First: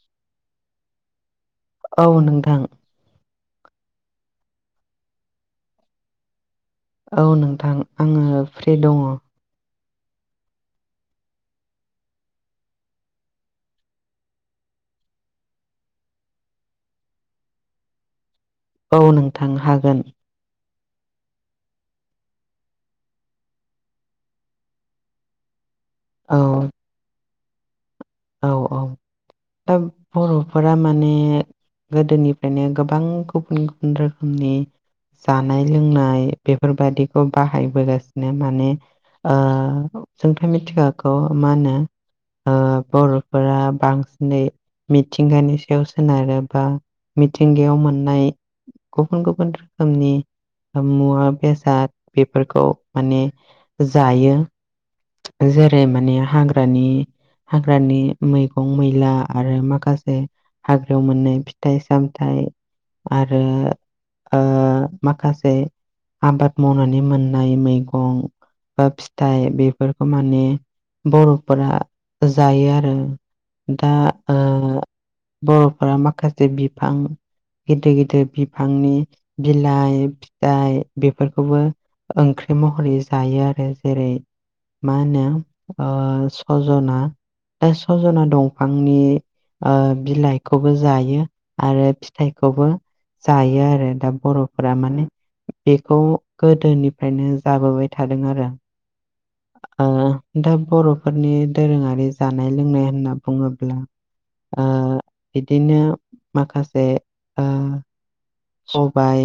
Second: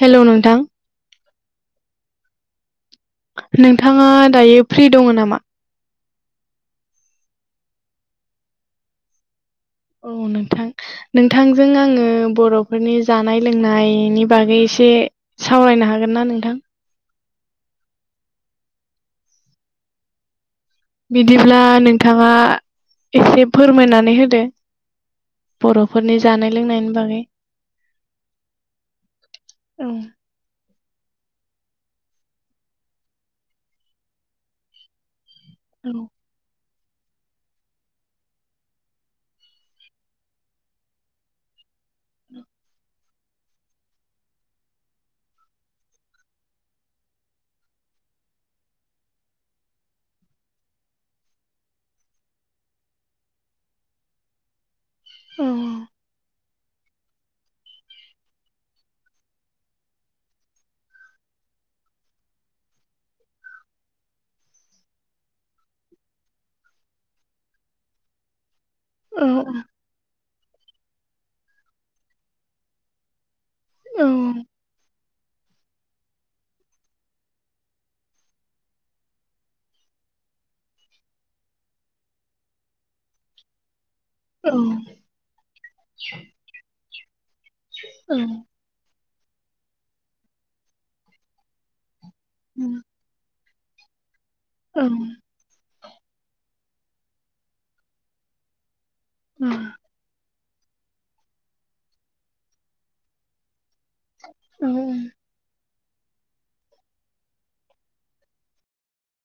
Hello नोंथां औ नोंथां नोंथाङा दायो फ्रि दङ नामा औ नोंथां आङो फ्रि दङ औ नोंथां नोंथांजों आङो बर'फोरनि जानाय लोंनायनि बागै एसे सावरायनो हागोन ना नोंथां? औ नोंथां हागोन बिदिब्ला नोंथाङा एसे फोरमायनानै होदो बर'फोरनि औ जानाय लोंनायनि बागै औ औ दा औ बर' फोरा माने गोदोनिफ्रायनो गोबां गुबुन गुबुन रोखोमनि जानाय औ लोंनाय बेफोरबादिखौ बाहायबोगासिनो माने ओ जोंथ' मिथिखागौ मा होनो [inaudible] बर'फोरा बांसिनै मिथिंगानि सायाव सोनारो बा मिथिंगायाव मोननाय गुबुन गुबुन रोखोमनि मुवा बेसाद बेफोरखौ माने जायो औ जेरै माने हाग्रानि हाग्रानि मैगं मैला आरो माखासे हाजोआव मोननाय फिथाइ सामथाइ आरो माखासे आबाद मावनानै मोननाय मैगं बा औ फिथाइ बेफोरखौ माने बर'फोरा जायो आरो दा औ बर'फोरा माखासे बिफां गिदिर गिदिर बिफांनि बिलाइ फिथाइ बेफोरखौबो ओंख्रि महरै जायो आरो जेरै औ मा होनो सजना दा सजना दं फांनि ओ बिलाइखौबो जायो आरो फिथाइखौबो जायो आरो दा बर'फोरा औ माने बेखौ गोदोनिफ्रायनो जाबोबाय थादों आरो ओ दा बर'फोरनि दोरोङारि जानाय लोंनाय होनना बुङोब्ला ओ [unintelligible] बिदिनो माखासे ओ सबाइ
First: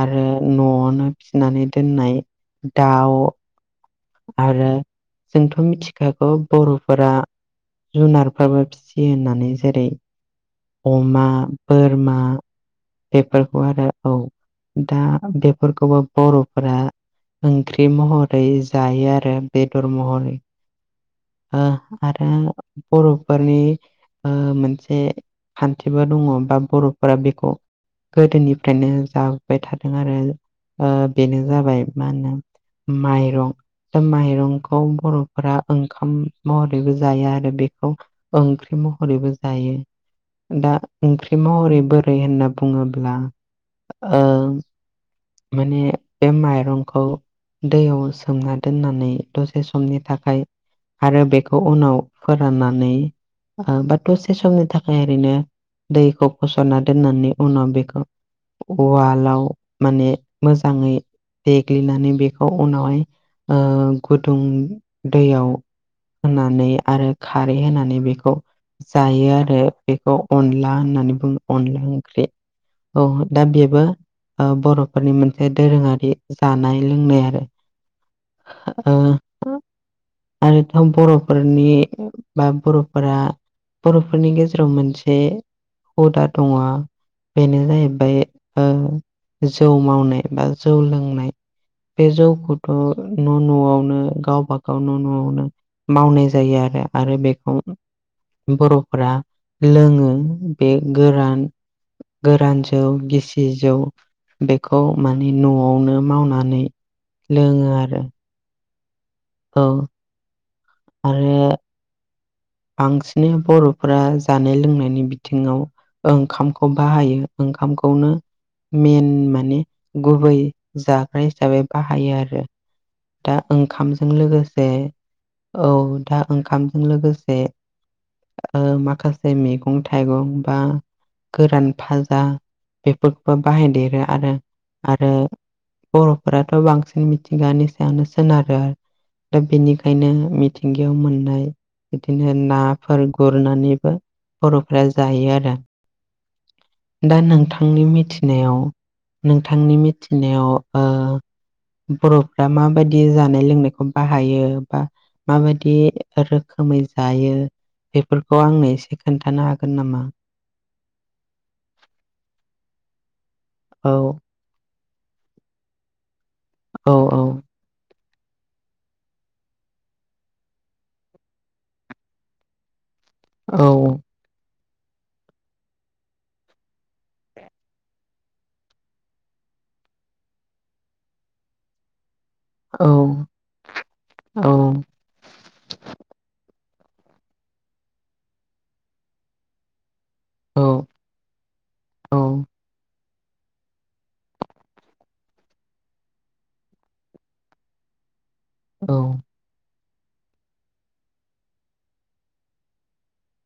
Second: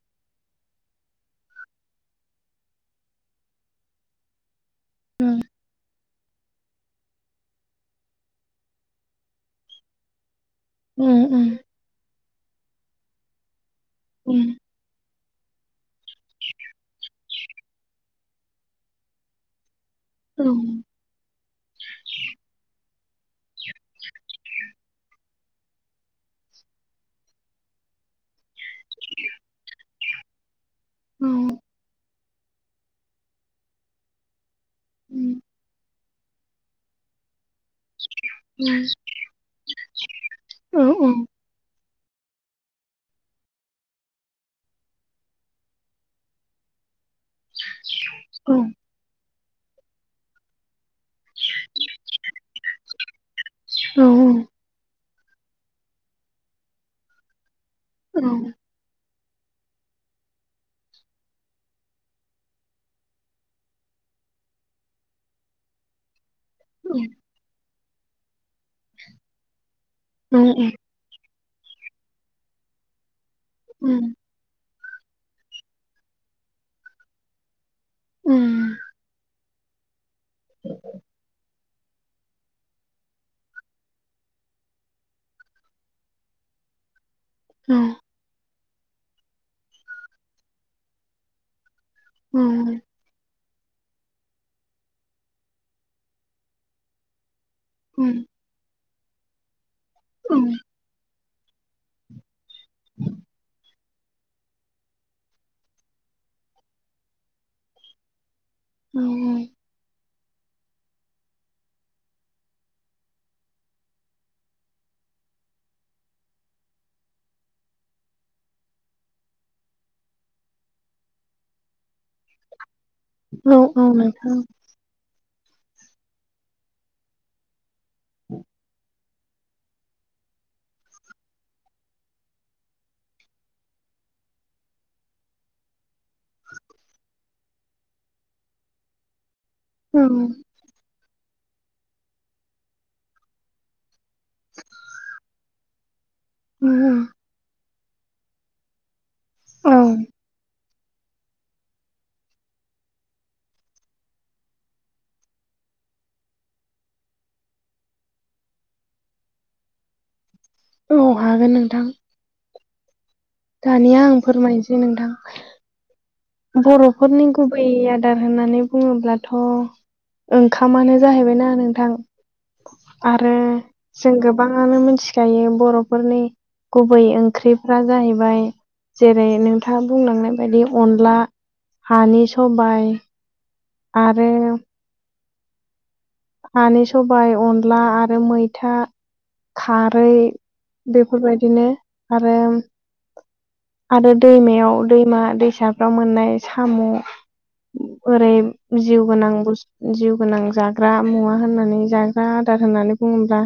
आरो न'आवनो फिसिनानै दोननाय दाउ आरो जोंथ' मिथि खाखौ बर'फोरा जुनारफोरबो फिसियो होननानै जेरै अमा औ बोरमा बेफोरखौ आरो औ दा बेफोरखौबो बर'फोरा ओंख्रि महरै जायो आरो बेदर महरै औ ओ आरो बर'फोरनि मोनसे खान्थिबो दङ बा बर'फोरा बेखौ गोदोनिफ्रायनो जाबोबाय थादों आरो बेनो जाबाय मा होनो माइरं दा माइरंखौ बर'फोरा ओं खाम महरैबो जायो आरो बे खौ ओंख्रि महरैबो जायो दा ओंख्रि महरै बोरै होनना बुङोब्ला ओ माने बे माइरंखौ दैयाव सोमना दोननानै दसे समनि थाखाय आरो बेखौ उनाव फोराननानै बा दसे समनि थाखाय ओरैनो दैखौ फसरना दोननायनै उनाव बेखौ औ उवालाव माने मोजाङै देग्लिनानै बेखौ उनावहाय ओ गुदुं दैयाव होनानै आरो खारै होनानै बेखौ जायो आरो बेखौ औ औ अनला होननानै बुङो अनला ओंख्रि औ दा बेबो उम ओ बर'फोरनि मोनसे दोरोङारि जानाय लोंनाय आरो उम ओ आरोथ' बर'फोरनि बा बर'फोरा बर'फोरनि गेजेराव मोनसे हुदा दङ बेनो औ जाहैबाय ओ जौ मावनाय बा जौ लोंनाय। बे जौखौथ' न' न'वावनो गावबा गाव न' न'वावनो मावनाय जायो आरो आरो बेखौ उम बर'फोरा लोङो उम बे गोरान गोरान जौ गिसि जौ बेखौ माने न'वावनो मावनानै लोङो आरो। औ ओं औ आरो बांसिनै बर'फोरा जानाय लोंनायनि बिथिङाव ओंखामखौ बाहायो ओंखामखौनो मेन माने गुबै जाग्रा हिसाबै बाहायो आरो। दा औ ओंखामजों नोंथां लोगोसे औ दा ओंखामजों लोगोसे ओ माखासे मैगं थाइगं बा गोरान भाजा बेफोरखौबो बाहायदेरो आरो आरो बर'फोराथ' बांसिन मिथिंगानि सायावनो सोनारो आरो दा बेनि ओं खायनो मिथिंगायाव मोननाय बिदिनो नाफोर गुरनानैबो बर'फ्रा जायो आरो। [unintelligible] दा नोंथांनि मिथिनायाव औ नोंथांनि मिथिनायाव ओ [inaudible] बर'फ्रा माबायदि जानाय लोंनायखौ बाहायो बा माबायदि रो खोमै जायो बेफोरखौ आंनो एसे खोन्थानो हागोन नामा? औ हागोन नोंथां। औ दानिया आं फोरमायनोसै नोंथां। औ बर'फोरनि गुबै आदार होननानै बुङोब्लाथ' ओंखामानो जाहैबाय ना नोंथां आरो औ जों गो बाङानो मिथिखायो बर'फोरनि गुबै ओंख्रिफ्रा जाहैबाय जेरै नोंथाङा बुंलांनाय बायदि अनला हानि सबाइ औ आरो हानि सबाइ अनला आरो मैथा खारै बेफोरबायदिनो आरो आरो दैमायाव दैमा दैसाफ्राव मोननाय साम' ओरै जिउ गोनां बुस जिउ गोनां जा ग्रा मुवा होननानै जाग्रा आदार होननानै बुङोब्ला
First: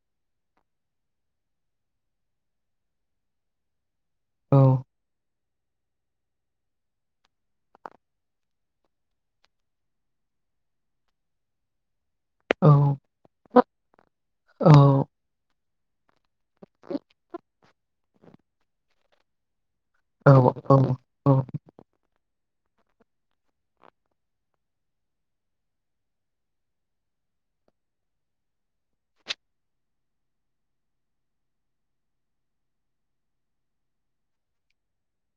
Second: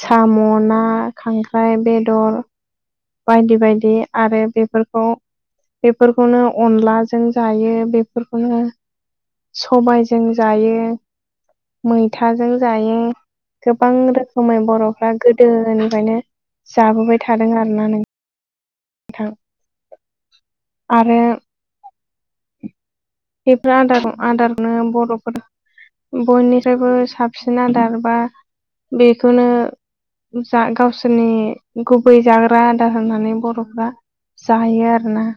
साम', ना, खांख्राइ, बेदर बायदि बायदि आरो औ बेफोरखौ बेफोरखौनो अनलाजों जायो बेफोरखौनो सबाइजों जायो मैथाजों औ जायो। गोबां रोखोमै औ बर'फ्रा गोदोनिफ्रायनो जाबोबाय थादों आरोना नों थां औ-औ-औ बेफोर आदार आदारनो बर'फोरा बयनिसायबो साबसिन आदार बा बेखोनो जा गावसोरनि गुबै जाग्रा आदार होननानै बर'फ्रा जाहोयो आरोना।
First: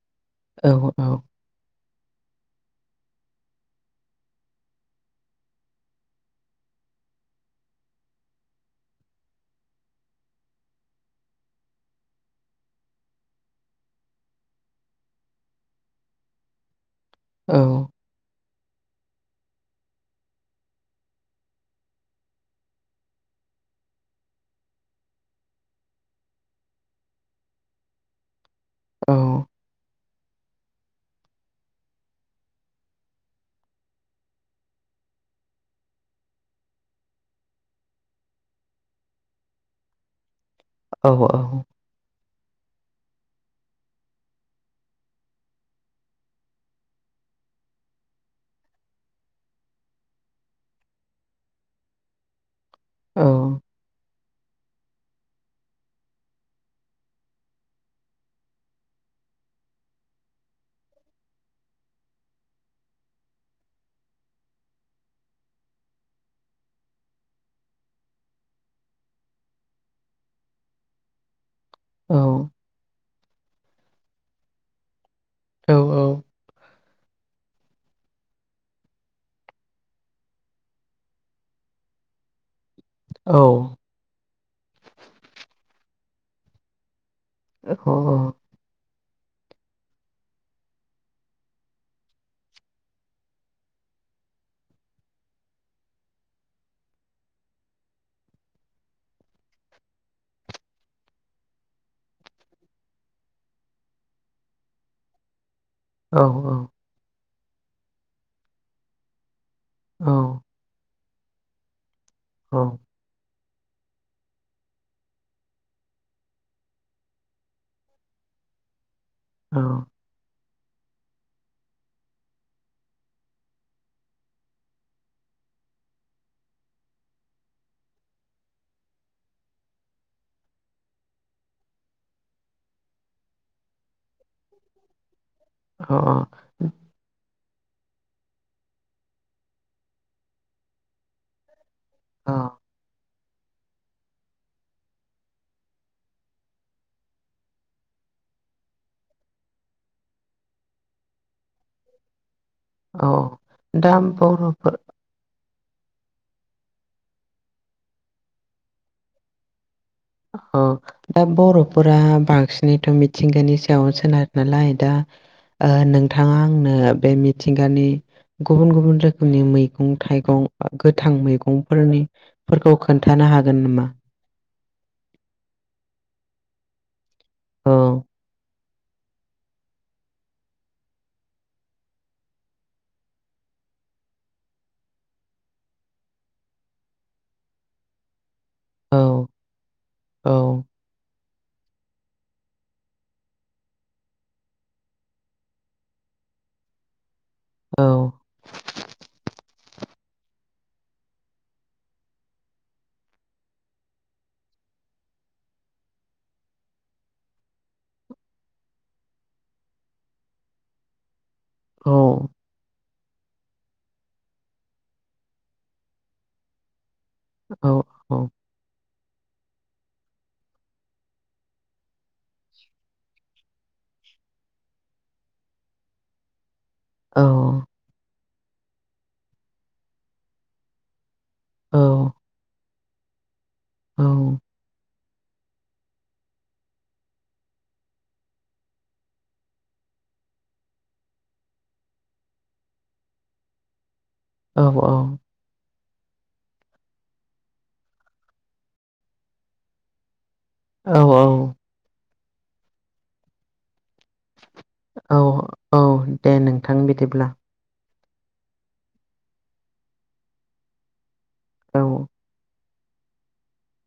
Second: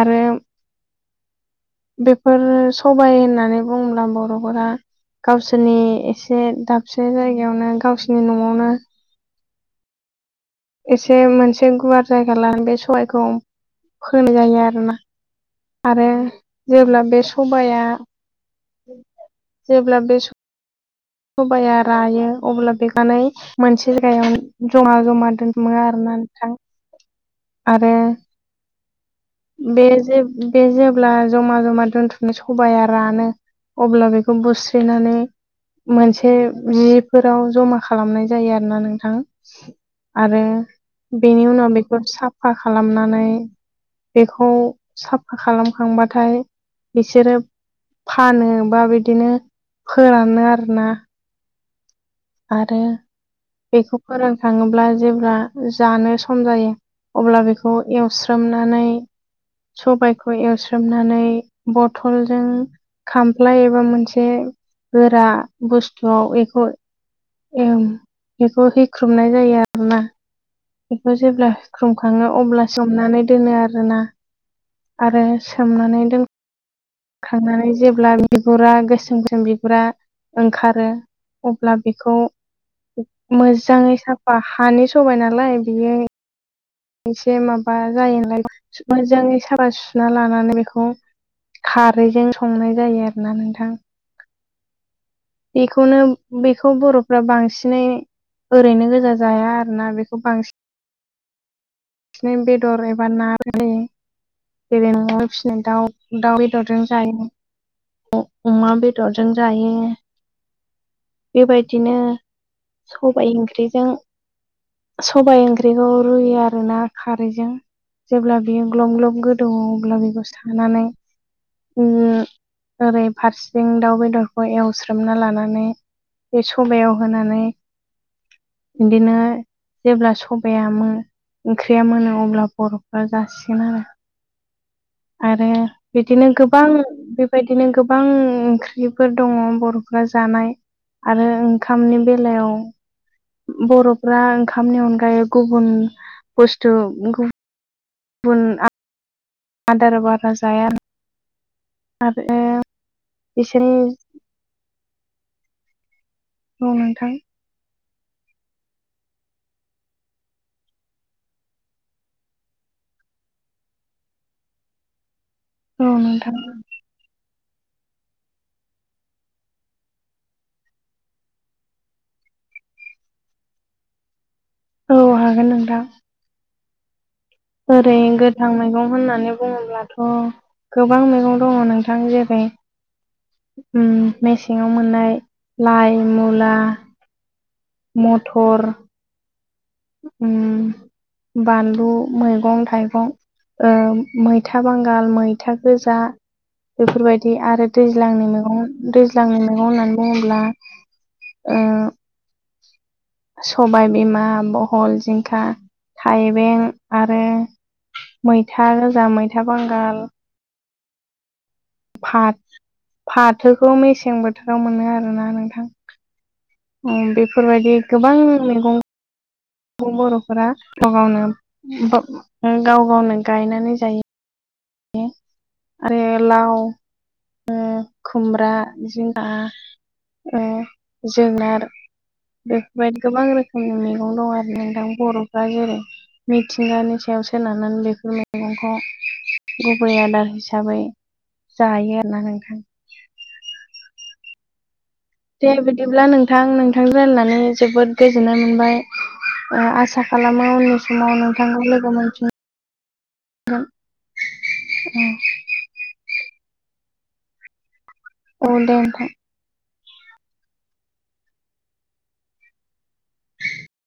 आरो औ-औ बेफोर सबाय होननानै बुङोब्ला बर'फोरा गावसोरनि एसे दाबसे जायगायावनो गावसोरनि न'आवनो एसे मोनसे गुवार जायगा लानो बे सबाइखौ फोनाय जायो आरोना आरो जेब्ला बे सबाया जेब्ला बे सबाया रायो अब्ला बेखानै मोनसे जायगायाव जमा जमा दोनथुमो आरोना नोंथां आरो बे जे बे जेब्ला जमा जमा दोनथुमनाय सबाया रानो अब्ला बेखौ बुस्रिनानै मोनसे जिफोराव जमा खालामनाय जायो आरोना नोंथां आरो बेनि उनाव बेखौ साफा खालामनानै बेखौ साफा खालामखांबाथाय बिसोरो फानो बा बिदिनो फोरानो आरोना आरो बेखौ फोरानखाङोब्ला जेब्ला जानो सम जायो अब्ला बेखौ एवस्रोमनानै सबायखौ एवस्रोमनानै बथलजों खामफ्लाय एबा मोनसे गोरा बुस्थुआव एखौ ओम बेखौ हेवख्रुबनाय जायो आरोना बेखौ जेब्ला सिख्रुम खाङो अब्ला सोमनानै दोनो आरोना आरो सोमनानै दोन खांनानै जेब्ला बिगुरा गोसोम गोसोम बिगुरा ओंखारो अब्ला बेखौ मोजाङै साफा हानि सबाय नालाय बियो एसे माबा जायो नालाय मोजाङै साफा सुना लानानै बेखौ खारैजों संनाय जायो आरोना नोंथां बेखौनो बेखौ बर'फ्रा बांसिनै ओरैनो गोजा जाया आरो ना बेखौ बांसिन [unintelligible] बेदर एबा नानि जेरैनो फिसिनाय दाउ दाउ बेदरजों जायो अमा बेदरजों जायो औ बेबायदिनो औ सबाय ओंख्रिजों सबाय ओंख्रिखौ रुयो आरो ना खारैजों जेब्ला बियो ग्लब ग्लब गोदौओ अब्ला बेखौ सानानै ओरै फारसेथिं दाउ बेदरखौ एवस्रोमना लानानै बे सबायाव होनानै बिदिनो जेब्ला सबाया ओंख्रिया मोनो अब्ला बर'फ्रा जासिगोन आरो आरो बिदिनो गोबां बे बेबायदिनो गोबां ओंख्रिफोर दङ' बर'फोरा जानाय आरो ओंखामनि बेलायाव बर'फ्रा ओंखामनि अनगायै गुबुन बुस्थु गुबुन [unintelligible] आदार बारा जाया आरो औ बिसोरनि दा बर'फोर औ नोंथां औ दा बर'फोरा बांसिनैथ' मिथिंगानि सायाव सोनारो नालाय दा ओ औ नोंथां नोंथाङा आंनो बेनि मिथिंगानि गुबुन गुबुन रोखोमनि मैगं थाइगं गोथां मैगंफोरनि फोरखौ खोन्थानो हागोन नामा? औ हागोन नोंथां औ ओरै गोथां मैगं होननानै बुङोब्लाथ' गोबां मैगं दङ' नोंथां जेरै उम मेसेङाव मोननाय लाइ मुला मटर औ औ उम बानलु मैगं थाइगं ओ मैथा बांगाल मैथा गोजा बेफोरबायदि आरो औ दैज्लांनि मैगं दैज्लांनि मैगं होननानै बुङोब्ला ओ सबाय बिमा बहल जिंखा थाइबें आरो मैथा गोजा मैथा बांगाल औ फाथ फाथोखौ मेसें बोथोराव मोनो आरोना नोंथां उम औ बेफोरबायदि गोबां औ मैगं बर'फोरा गाव गावनो बा [unintelligible] गाव गावनो गायनानै जायो [unintelligible] आरो लाव औ ओ खुमब्रा जिंखा ओ जोगोनार औ बेफोरबायदि गोबां रोखोमनि मैगं दं आरो नोंथां बर' फोरा जेरै मिथिंगानि सायाव सोनारनानै बेफोर मैगंखौ- गुबै आदार हिसाबै जायो आरोना नोंथां औ औ दे बिदिब्ला नोंथां नोंथां राननानै जोबोद गोजोननाय मोनबाय आसा खालामो उननि औ समाव नोंथांखौ लोगो मोनफिन औ औ दे नोंथां बिदिब्ला औ दे नोंथां औ